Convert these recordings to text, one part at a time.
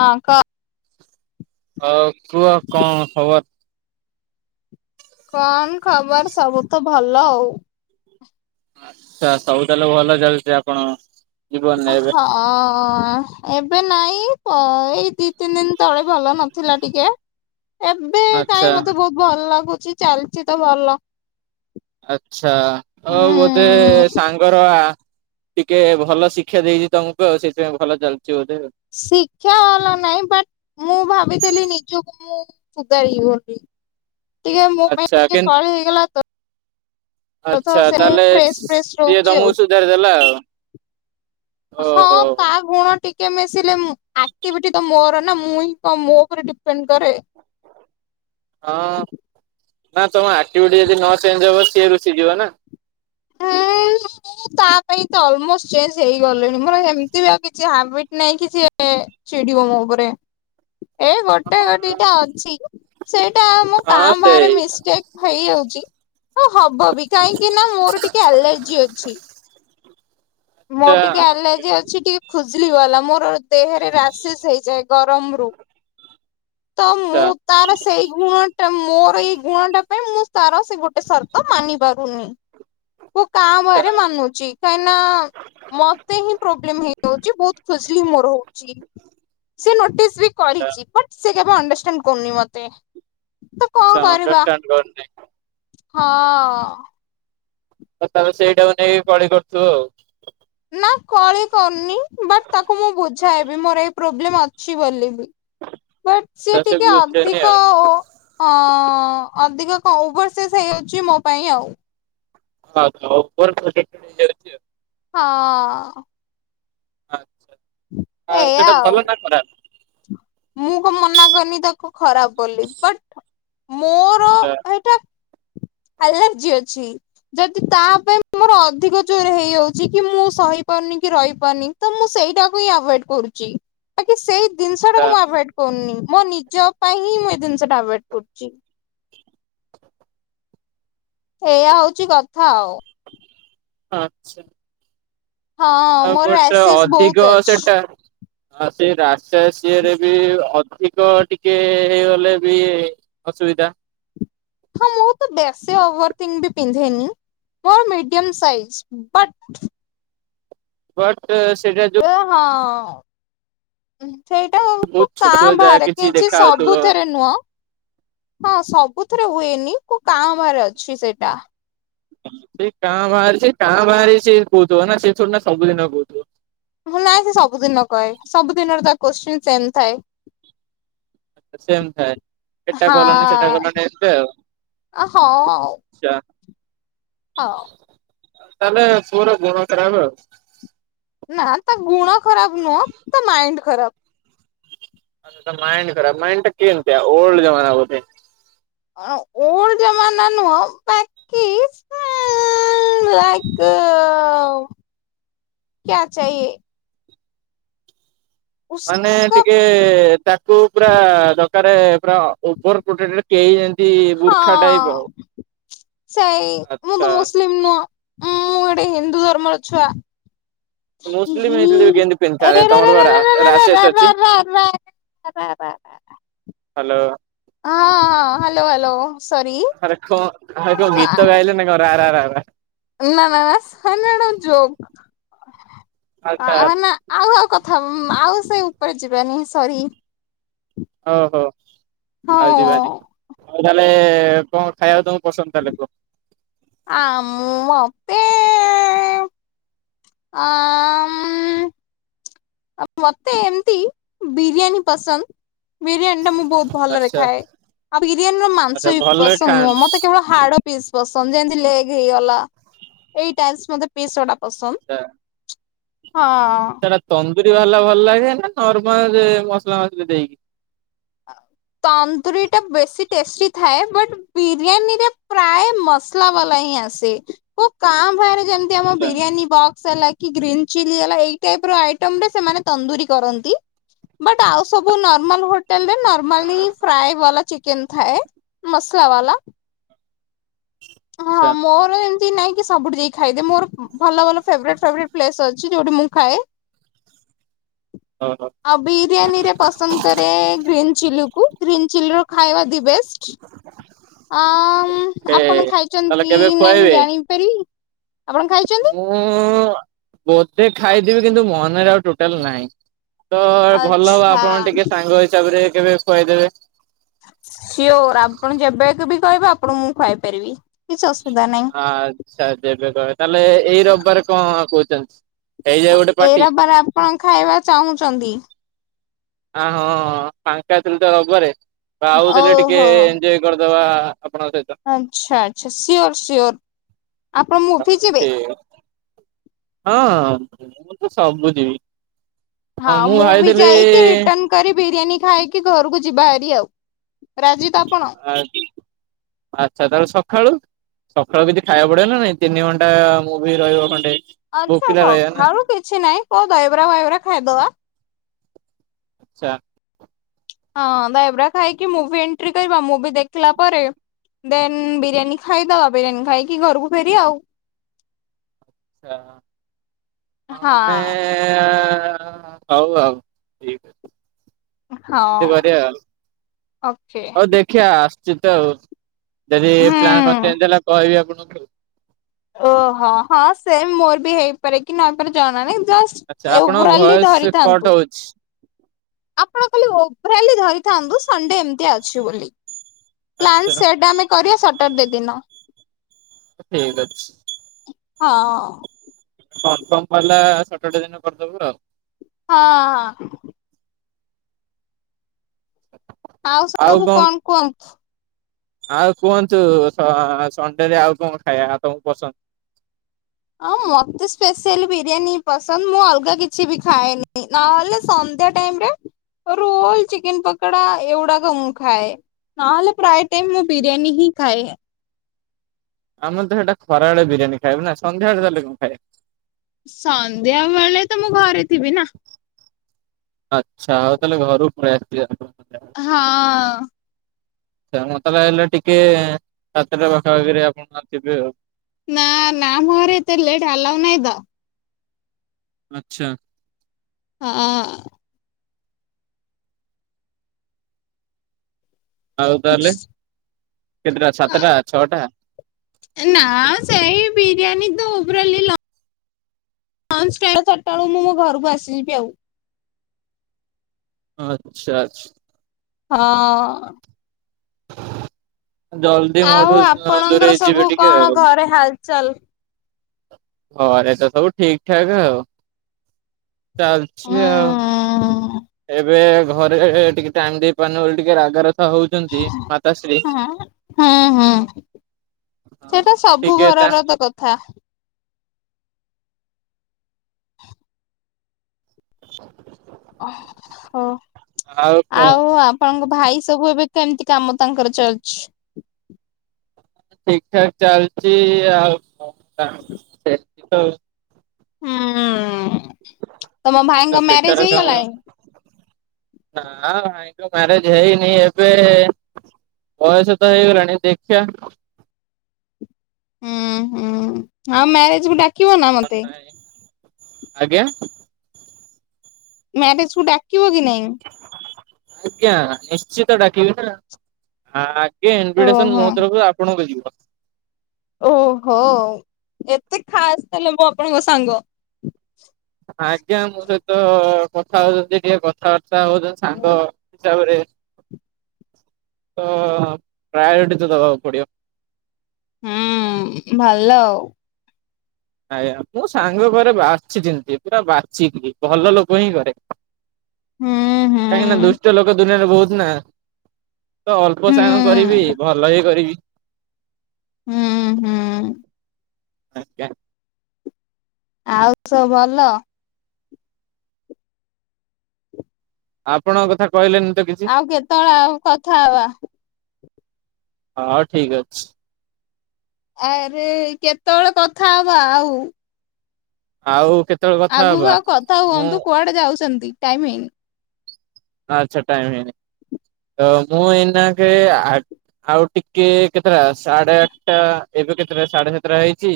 ହଁ କ ଆଉ କୁହ କଣ ଖବର? କଣ ଖବର ସବୁ ତ ଭଲ ଆଉ। ଆଛା ସବୁ ତାହେଲେ ଭଲ ଚାଲିଛି ଆପଣ ଅ ଜୀବନରେ ଏବେ ହଁ। ଏବେ ନାଇଁ ତ ଏଇ ଦି ତିନି ଦିନ ତଳେ ଭଲ ନଥିଲା ଟିକେ। ଏବେ ଆଚ୍ଛା କାଇଁ ମତେ ବହୁତ ଭଲ ଲାଗୁଛି ଚାଲିଛି ତ ଭଲ। ଆଚ୍ଛା ହ ବୋଧେ ହୁଁ ସା ଙ୍କର ଟିକେ ଭଲ ଶିକ୍ଷା ଦେଇଛି ତମକୁ ଆଉ ସେଥିପାଇଁ ଭଲ ଚାଲିଛି ବୋଧେ ଆଉ। ଶିକ୍ଷା ବାଲା ନାହିଁ ବଟ୍ ମୁଁ ଭାବିଥିଲି ନିଜକୁ ମୁଁ ଫୁଗାଇବି ବୋଲି। ଟିକେ ମୋ ପାଇଁ ଆଚ୍ଛା ଟିକେ କେନ୍ କଳି ହେଇଗଲା ତ। ତଥ ଆଚ୍ଛା ସେ ଫ୍ରେସ୍ ଫ୍ରେସ୍ ରହୁଛି ଆଉ। ଯାରଦେଲା ଆଉ। ହଁ ଓହୋ। ପା ଲୁଣ ଟିକେ ମିଶିଲେ ଆକ୍ଟିଭିଟି ତ ମୋର ନା ମୁଁ ହିଁ କଁ ମୋ ଉପରେ ଡିପେଣ୍ଡ କରେ। ହଁ ନା ତମ ଆକ୍ଟିଭିଟି ଯଦି ନ ଚେଞ୍ଜ ହବ ସିଏ ରୁଷିଯିବ ନା। ହୁଁ ଉଁ। ତା ପାଇଁ ତ ଅଲମୋଷ୍ଟ ଚେଞ୍ଜ ହେଇଗଲିଣି ମୋର ଏମିତି ବି ଆଉ କିଛି ହାବିଟ ନାଇଁ କି ଯେ ଛିଡି଼ବ ମୋ ଉପରେ। ଏ ଗୋଟେ ଦିଟା ଅଛି ସେଇଟା ମୁଁ କାଁ ହଁ ଭାଁରେ ସେଇ ମିଷ୍ଟେକ୍ ହେଇଯାଉଛି ହଁ ହବ ବି କାହିଁକି ନା ମୋର ଟିକେ ଆଲାର୍ଜି ଅଛି। ଆଚ୍ଛା ମୋର ଟିକେ ଆଲାର୍ଜି ଅଛି ଟିକେ ଖୁଜିଲ ବାଲା ମୋର ଦେହରେ ରାସେସ୍ ହେଇଯାଏ। ଗରମ ରୁ ତ ଆଚ୍ଛା ମୁଁ ତାର ସେଇ ଗୁଣ ଟା ମୋର ଏଇ ଗୁଣ ଟା ପାଇଁ ମୁଁ ତାର ସେ ଗୋଟେ ସର୍ତ୍ତ ମାନି ପାରୁନି। ମୁଁ କା ଆଚ୍ଛା ଭରେ ମାନୁଛି କାହିଁକିନା ମତେ ହିଁ ପ୍ରୋବ୍ଲେମ୍ ହେଇଯାଉଛି ବହୁତ୍ ଖୁଜିଲି ମୋର ହଉଛି। ସେ ନୋଟିସ୍ ବି ଆଚ୍ଛା। କରିଛି ବଟ୍ ସେ ଜମା ଅଣ୍ଡରଷ୍ଟାଣ୍ଡ କରୁନି ମତେ ତ ଆଚ୍ଛା କଣ କରିବା? ଅଣ୍ଡରଷ୍ଟାଣ୍ଡ କରୁନି ହଁ ଅ। ତ ତମେ ସେଇଟାକୁ ନେଇକି କଳି କରୁଥିବୁ ଆଉ। ନା କଳି କରୁନି ବଟ୍ ତାକୁ ମୁଁ ବୁଝାଇବି ମୋର ଏଇ ପ୍ରୋବ୍ଲେମ୍ ଅଛି ବୋଲିି। ବଟ୍ ତା ସିଏ ସବୁ ଟିକେ ବୁଝେନି ଅଧିକ ଆଉ ଓ ହଁ ଅଧିକ କଣ ଓଭରସେସ୍ ହେଇ ଯାଉଛି ମୋ ପାଇଁ ଆଉ। ହଁ ତ ଓଭର ହେଇ ଯାଉଛି ଆଉ [unintelligible] ହଁ। ଆଚ୍ଛା ଆଉ ସେଟା ଭଲ ନା ଖରାପ୍। ମୁଁ କଣ ମନା କନି ତାକୁ ଖରାପ ବୋଲି ବଟ୍ ମୋର ଏଇଟା ଆଲାର୍ଜି ଅଛି। ଯଦି ତା ପାଇଁ ମୋର ଅଧିକ ଜୋରେ ହେଇଯାଉଛି କି ମୁଁ ସହି ପାରୁନି କି ରହିପାରୁନି ତ ମୁଁ ସେଇଟାକୁ ହିଁ ଆଭଏଡ୍ କରୁଛି। ବାକି ସେଇ ଜିନିଷ ଆଚ୍ଛା ଟାକୁ ମୁଁ ଆଭଏଡ କରୁନି ମୋ ନିଜ ପାଇଁ ହିଁ ମୁଁ ଏ ଜିନିଷଟା ଆଭଏଡ୍ କରୁଛି। ଏଇଆ ହଉଛି କଥା ଆଉ। ଆଛା। ହଁ ଆଉ ମୋର ଗୋଟେ ଆସେସ୍ ବହୁତ ଅଧିକ ଅଛି। ସେଟା ଆଉ ସେଇ ରାସ ସିରେ ବି ଅଧିକ ଟିକେ ହେଇଗଲେ ବି ଅସୁବିଧା। ହଁ ମୁଁ ତ ବେଶୀ ଓଭରଥିଙ୍ଗ ବି ପିନ୍ଧେ ନି ମୋର ମିଡିୟମ୍ ସାଇଜ ବଟ୍ ବଟ୍ ସେଇଟା ତ ଯୋଉ ହଁ ସେଇଟା ହଉକୁ ବହୁତ ଛୋଟ କାଆଁ ଯାହା ବାହାରେ କିଛି ଦେଖା ହାଉଥିବ ସବୁଥିରେ ନୁହଁ। ହଁ ସବୁଥିରେ ହୁଏନି କୋଉ କାଆଁ ଭାଆଁ ରେ ଅଛି ସେଇଟା। ସେଇ କାଁ ବାହାରେ ସେ ଭା ରେ ସେଇ କାଁ ଭା ରେ ସେ କହୁଥିବ ନା ସେ ଥୋଡି ନା ସବୁଦିନ କହୁଥିବ। ମୁଁ ନାଇଁ ସେ ସବୁଦିନ କହେ ସବୁ ଦିନରେ ତା କୋଶ୍ଚିନ୍ ସେମ୍ ଥାଏ। ସେମ୍ ଥାଏ ଏଟା କଲଣି ସେଟା ହଁ କଲଣି ଏମତି ଆଉ। ଚା ହଁ। ତାହେଲେ ପୁଅର ଗୁଣ ଖରାପ୍ ଆଉ। ନା ତା ଗୁଣ ଖରାପ ନୁହଁ ତା ମାଇଣ୍ଡ ଖରାପ୍। ମାଇଣ୍ଡ ଖରାପ୍ ମାଇଣ୍ଡ ଟା କେମିତି ଓଲଡ୍ ଜମନା ବୋଧେ। ହଁ ଓଲ୍ଡ ଜମାନା ନୁହ ପା କିସ୍ ଲାଇକ କ୍ୟା ଚାହିଏ? ମାନେ ଉସକା ଟିକେ ତାକୁ ପୁରା ଦକାର ପୁରା ଅ ଓଭର ପ୍ରୋଟେକ୍ଡ୍ କେହି ଯେମିତି ବୁର୍ଖା ଟାଇପ୍ ହଁ ଆଉ। ସେଇ ମୁଁ ତ ଆଚ୍ଛା ମୁସଲିମ ନୁହଁଁ ମୁଁ ଗୋଟେ ହିନ୍ଦୁ ଧର୍ମର ଛୁଆ। ଇ ମୁସଲିମ ହି ହେଇଥିଲେ ବି କେମିତି ପିନ୍ଧିଥାନ୍ତେ ଏୟାରେ ତମର ରେ ବା ରେ ରେ ରେ ରା ରାସେସ୍ ରା ରା ଅଛି। [unintelligible] ରା ରା ରା ରା [unintelligible] ହାଲୋ। ହଁ ହଁ ହ୍ୟାଲୋ ହ୍ୟାଲୋ। ସରି ହ ଅର ଗୀତ ଗାଇଲେ ନା ଆରା ରା ରା। ନା ନା ନା ହ ଯୋକ ଆଚ୍ଛା ଆ ନା ଆଉ ଆଉ କଥା ଆଉ ସେ ଉପରେ ଯିବାନି ସରି। ଓହୋ ଆଉ ଯିବାନି ହଁ ଆଉ ତାହେଲେ କଣ ଖାଇବାକୁ ତମକୁ ପସନ୍ଦ ତାହାଲେ କୁହ। ଆମ ମତେ ଆ ଅମ୍ ଆ ମତେ ଏମିତି ବିରିୟାନୀ ପସନ୍ଦ। ବିରିୟାନୀ ଟା ମୁଁ ବହୁତ ଭଲରେ ଆଚ୍ଛା ଖାଏ ଆଉ ବିରିୟାନୀର ଆଚ୍ଛା ମାଂସ ବି ଭଲରେ ପସନ୍ଦ ନୁହଁ ମ ଖାଆନ୍ତି। ମତେ କେବଳ ହାଡ ପିସ୍ ପସନ୍ଦ ଯେମତି ଲେଗ ହେଇଗଲା ଏଇ ଟାସ ମତେ ପିସ୍ ଗୁଡ଼ା ପସନ୍ଦ ଆଚ୍ଛା ହଁ। ସେଟା ତନ୍ଦୁରୀ ବାହାରିଲା ଭଲ ଲାଗେ ନା ନର୍ମାଲ ମସଲା ମସଲି ଦେଇକି। ତନ୍ଦୁରୀ ଟା ବେଶୀ ଟେଷ୍ଟି ଥାଏ ବଟ ବିରିୟାନୀ ରେ ପ୍ରାୟ ମସ୍ ଲା ବାଲା ହିଁ ଆସେ କାଁ ଭରେ ଯେମିତି ଆମ ଆଚ୍ଛା ବିରିୟାନୀ ବକ୍ସ ହେଲା କି ଗ୍ରୀନ୍ ଚିଲି ହେଲା ଏଇ ଟାଇପ ର ଆଇଟମ ରେ ସେମାନେ ତନ୍ଦୁରୀ କରନ୍ତି। ବଟ୍ ଆଉ ସବୁ ନର୍ମାଲ ହୋ ନର୍ମାଲି ଫ୍ରଏ ବାଲା ଚିକେନ ଥାଏ ମସଲା ବାଲା। [inaudible] ହଁ ମୋ ଏମିତି ନାଇଁ କି ସବୁଠି ଯାଇ ଖାଇ ଦିଏ ମୋର ଭଲ ଭଲ ଫେବରେଟ ଫେବରେଟ ପ୍ଲେସ ଅଛି ଯୋଉଠି ମୁଁ ଖାଏ। ହ ହ ଆଉ ବିରିୟାନୀ ରେ ପସନ୍ଦ କରେ ଗ୍ରୀନ୍ ଚିଲି କୁ ଗ୍ରୀନ୍ ଚିଲି ର ଖାଇବା ଦି ବେଷ୍ଟ। ଆମ ଏ ଆପଣ ଖାଇଛନ୍ତି ତାହେଲେ କି କେବେ ନାଇଁ ମୁଁ ଖୁଆଇବେ? ଜାଣିପାରିବି ଆପଣ ଖାଇ ମୁଁ ବୋଧେ ଖାଇଥିବି କିନ୍ତୁ ମନରେ ଆଉ ଟୋ ଟଲ ନହିଁ ତ ଭଲ ହବ ଆଚ୍ଛା ଆପଣ ଟିକେ ସାଙ୍ଗ ହିସାବରେ କେବେ ଖୁଆଇଦେବେ। ସିଓର ଆପଣ ଯେବେକୁ ବି କହିବେ ଆପଣଙ୍କୁ ମୁଁ ଖୁଆଇ ପାରିବି କିଛି ଅସୁବିଧା ନାହିଁ। ଆଚ୍ଛା ଯେବେ କହ ତାହେଲେ ଏଇ ରବିବାର କଣ କହୁଛନ୍ତି। ହେଇଯାଉ ଗୋଟେ ଏ ପାର୍ଟି ରବାର ଆପଣ ଖାଇବା ଚାହୁଁଛନ୍ତି। ଆ ହଁ ଫାଙ୍କା ଥିଲେ ତ ହବରେ ଆଉଥିଲେ ଟିକେ ଓହୋ ଏଞ୍ଜୟ କରିଦବା ଆପଣଙ୍କ ସହିତ। ଆଚ୍ଛା ଆଚ୍ଛା ସିଓର ସିଓର ଆପଣ ମୁଭିି ଯିବେ। ଠିକ ହଁ ମୁଁ ତ ସବୁ ଯିବି ହଁ ମୁଁ ବି ଭାଇଥିଲି ଯାଇକି ରିଟର୍ଣ କରି ବିରିୟାନୀ ଖାଇକି ଘରକୁ ଯିବା ହେରି ଆଉ ରାଜି ତ ଆପଣ। ଆଚ୍ଛା ଆଚ୍ଛା ତାହାଲେ ସକାଳୁ ସକାଳୁ କିଛି ଖାଇବା ପଡିବ ନା ନାଇଁ ତିନି ଘଣ୍ଟା ମୁଭି ରହିବ ଖଣ୍ଟେ। ଆଛା ସକାଳୁ କିଛି ନାଇଁ କୋଉ ଦହବରା ଫଇବରା ଖାଇଦବା। ଆଚ୍ଛା। ହଁ ଦହିବରା ଖାଇକି ମୁଭି ଏଣ୍ଟ୍ରି କରିବା ମୁଁଭି ଦେଖିଲା ପରେ ଦେନ୍ ବିରିୟାନୀ ଖାଇଦବା ବିରିୟାନୀ ଖାଇକି ଘରକୁ ଫେରିବା ଆଉ। ଆଛା ନ ନେ ହଁ ହଉ ଆଉ ଠିକ ଅଛି ଏମିତି ହଁ କରିବା ଆଉ। ଓକେ। ହଉ ଦେଖିବା ଆସୁଛି ତ ଆଉ ଯଦି ପ୍ଲାନ୍ ହୁଁ। ଚେଞ୍ଜ ହେଲା କହିବି ଆପଣଙ୍କୁ। ଓହୋ ହଁ ସେମ୍ ମୋର ବି ହେଇପାରେ କି ନହେଇ ପାରେ ଜଣାନି ଜସ ଆଚ୍ଛା ଆପଣଙ୍କ ଏବ୍ରଲି ଭଏସ କଟ୍ ଧରିଥାନ୍ତୁ। ହଉଛି ଆପଣ ଖାଲି ଓଭ୍ରାଲି ଧରିଥାନ୍ତୁ ସଣ୍ଡେ ଏମିତିଆ ଅଛି ବୋଲି। ପ୍ଲାନ୍ ଆଚ୍ଛା ସେଟ ଆମେ କରିଆ ସଟର୍ଡେ ଦିନ। ଠିକ୍ ଅଛି। ହଁ। କନଫର୍ମ ହେଲା ସଟର୍ଡେ ଦିନ କରିଦବୁ ଆଉ। ହଁ ହଁ। ଆଉ ସବୁ କଣ କୁହନ୍ତୁ? ଆଉ କୁହନ୍ତୁ ସଁ-ସଣ୍ଡେରେ ଆଉ କଣ ଖାଇବା ତମୁକୁ ପସନ୍ଦ୍? ହଁ ମତେ ସ୍ପେସିଆଲି ବିରିୟାନୀ ହିଁ ପସନ୍ଦ୍ ମୁଁ ଅଲଗା କିଛି ବି ଖାଏନି, ନହେଲେ ସନ୍ଧ୍ୟା ଟାଇମ୍ ରେ ରୋଲ୍ ଚିକେନ ପକଡା ଏଇଗୁଡାକ ମୁଁ ଖାଏ। ନହଲେ ପ୍ରାୟ ଟାଇମ୍ ମୁଁ ବିରିୟାନୀ ହିଁ ଖାଏ। ଆମେତ ହେଠେ ଖରାବେଳେ ବିରିୟାନ ଖାଇବୁ ନା ସନ୍ଧ୍ୟାବେଳେ ତାହଲେ କଣ ଖାଇବା? ସନ୍ଧ୍ୟାବେଳେ ତ ମୁଁ ଘରେ ଥିବି ନା। ଆଚ୍ଛା ଆଉ ତାହେଲେ ଘରୁକୁ ପଳେଇ ଆସଥିବା। [inaudible] ହଁ। ଆଚ୍ଛା ମୁଁ ତାହେଲେ ହେଲେ ଟିକେ ସାତଟା ପାଖାପାଖିରେ ଆପଣ ଥିବେ ଆଉ। ନାଁ ନାଁ ଆମ ଘରେ ଏତେ ଲେଟ୍ ଆଲାଉ ନାହିଁ ତ। ଆଚ୍ଛା। ହଁ ଆଉ ତାହେଲେ କେତେଟା ସାତଟା ଛଅଟା? ଏଁ ନାଁ ସେଇ ବିରିୟାନି ତ ଓଭ୍ରାଲି ଲ ଲଞ୍ଚ୍ ଟା-ଚାରିଟା ବେଳୁ ମୁଁ ମୋ ଘରକୁ ଆସିିଯିବି ଆଉ। ଆଚ୍ଛା ଆଚ୍ଛା। ହଁ। ଜଲଦି ଆଉ ମୋଠୁ ଉ ଆପଣଙ୍କର ଦୂରେଇ ସବୁ ଯିବେ ଟିକେ କଣ ଆଉ। ଘରେ ହାଲଚାଲ? ଘରେ ତ ସବୁ ଠିକଠାକ୍ ଆଉ ଚାଲଚି ହୁଁ ଆଉ। ଏବେ ଘରେ ଟିକେ ଟାଇମ୍ ଦେଇ ପାରୁନ ବୋଲି ଟିକେ ରାଗ ରାଗି ହଉଚନ୍ତି ମାତାଶ୍ରୀ ହଁ ହୁଁ ହୁଁ ହଁ ସେଇଟା ସବୁ ଠିକେ ତା ଘରର ତ କଥା [unintelligible] [inaudible] ଅ ହୋ ଆଉ ଆପ୍ ଆପଣଙ୍କ ଭାଇ ସବୁ ଏବେ କେମିତି କାମ ତାଙ୍କର ଚାଲିଚି? ଠିକ୍ ଠାକ୍ ଚାଲଚି ଆଉ କଣ୍ ତା ସେମତି ତ ଆଉ। ହୁଁ, ତମ ତା ଭାଇଙ୍କ ମ୍ୟାରେଜ ହେଇଗଲାଣି? ନାଁ ଭାଇଙ୍କ ମ୍ୟାରେଜ୍ ହେଇନି ଏବେ ବୟସ ତ ହେଇଗଲାଣି ଦେଖିଆ ହୁଁ ହୁଁ ଆଉ ମ୍ୟାରେଜକୁ ଡାକିବ ନା ମତେ? ଆଜ୍ଞା! ମ୍ୟାରେଜ୍ କୁ ଡାକିବ କି ନାଇଁ? ଆଜ୍ଞା, ନିଶ୍ଚିତ ଡାକିବି ନା। ଆଗେ ଇନଭିଟେସନ ମୋ ଓହୋ ତରଫରୁ ଆପଣଙ୍କୁ ଯିବ। ଓହୋ, ଏତେ ଖାସ୍ ତାହେଲେ ମୁଁ ଆପଣଙ୍କ ସାଙ୍ଗ! ଆଜ୍ଞା ମୋ ସହିତ କଥା ହଉଚନ୍ତି ଟିକେ କଥାବାର୍ତ୍ତା ହଉଚନ୍ତି ସାଙ୍ଗ ହୁଁ ହିସବାରେ ତ ପ୍ରାୟୋରିଟି ତ ଦେବାକୁ ପଡ଼ିବ। ହୁଁ ଭଲ ଆଉ। ଆଜ୍ଞା ମୁଁ ସାଙ୍ଗ ଘରେ ବାଛି ଚିନ୍ତି ପୁରା ବାଛିିକି ଭଲ ଲୋକ ହିଁ କରେ। ହୁଁ ହୁଁ କାହିଁକି ନା ଦୁଷ୍ଟ ଲୋକ ଦୁନିଆରେ ବହୁତ ନା। ତ ଅଳ୍ପ ହୁଁ ସାଙ୍ଗ କରିବି ଭଲ ହି କରିବି। ହୁଁ ହୁଁ। ଆଜ୍ଞା। ଆଉ ସବୁ ଭଲ? ଆପଣଙ୍କ କଥା କହିଲେନି ତ କିଛି? ଆଉ କେତେବେଳେ ଆଉ କଥା ହବା ହଁ ଠିକ ଅଛି। ଆରେ କେତେବେଳେ କଥା ହବା ଆଉ? ଆଉ କେତେବେଳୁକୁ ଆଗକୁ ଆଉ କଥା ହୁଅନ୍ତୁ, କୁଆଡେ ଯାଉଛନ୍ତି? ଟାଇମ ହେଇନି। ଆଛା, ଟାଇମ ହେଇନି, ତ ମୁଁ ଏଇନା କେଆ ଆଉ ଟିକେ କେତେଟା, ସାଢେ ଆଠଟା, ଏବେ କେତେଟା ସାଢେ ସାତଟା ହେଇଛି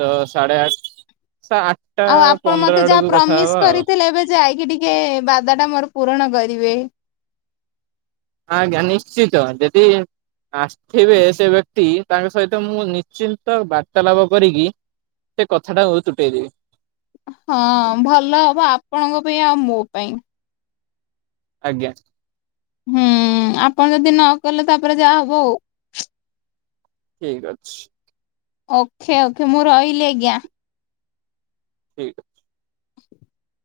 ତ ସା଼ଢ଼େ ଆଠ ସା ଆଠ ଆଉ ଆପଣ ମତେ ଯାହା ପ୍ରମିସି କରିଥିଲେ, ଏବେ ଯାଇକି ଟିକେ ବାଦା ଟା ମୋର ପୂରଣ କରିବେ। ଆଜ୍ଞା ନିଶ୍ଚିତ, ଯଦି ଆସିଥିବେ ସେ ବ୍ୟକ୍ତି, ତାଙ୍କ ସହିତ ମୁଁ ନିଶ୍ଚିନ୍ତ ବାର୍ତ୍ତାଲାପ କରିକି ସେ କଥାଟା ମୁଁ ତୁଟେଇଦେବି। ହଁ ଭଲ ହବ, ଆପଣଙ୍କ ପାଇଁ ଆଉ ମୋ ପାଇଁ। ଆଜ୍ଞା। ହୁଁ, ଆପଣ ଯଦି ନ କଲେ ତାପରେ ଯାହା ହବ ଆଉ। ଠିକ୍ ଅଛି। ଓକେ ଓକେ, ମୁଁ ରହିଲି ଆଜ୍ଞା? ଠିକ୍ [unintelligible]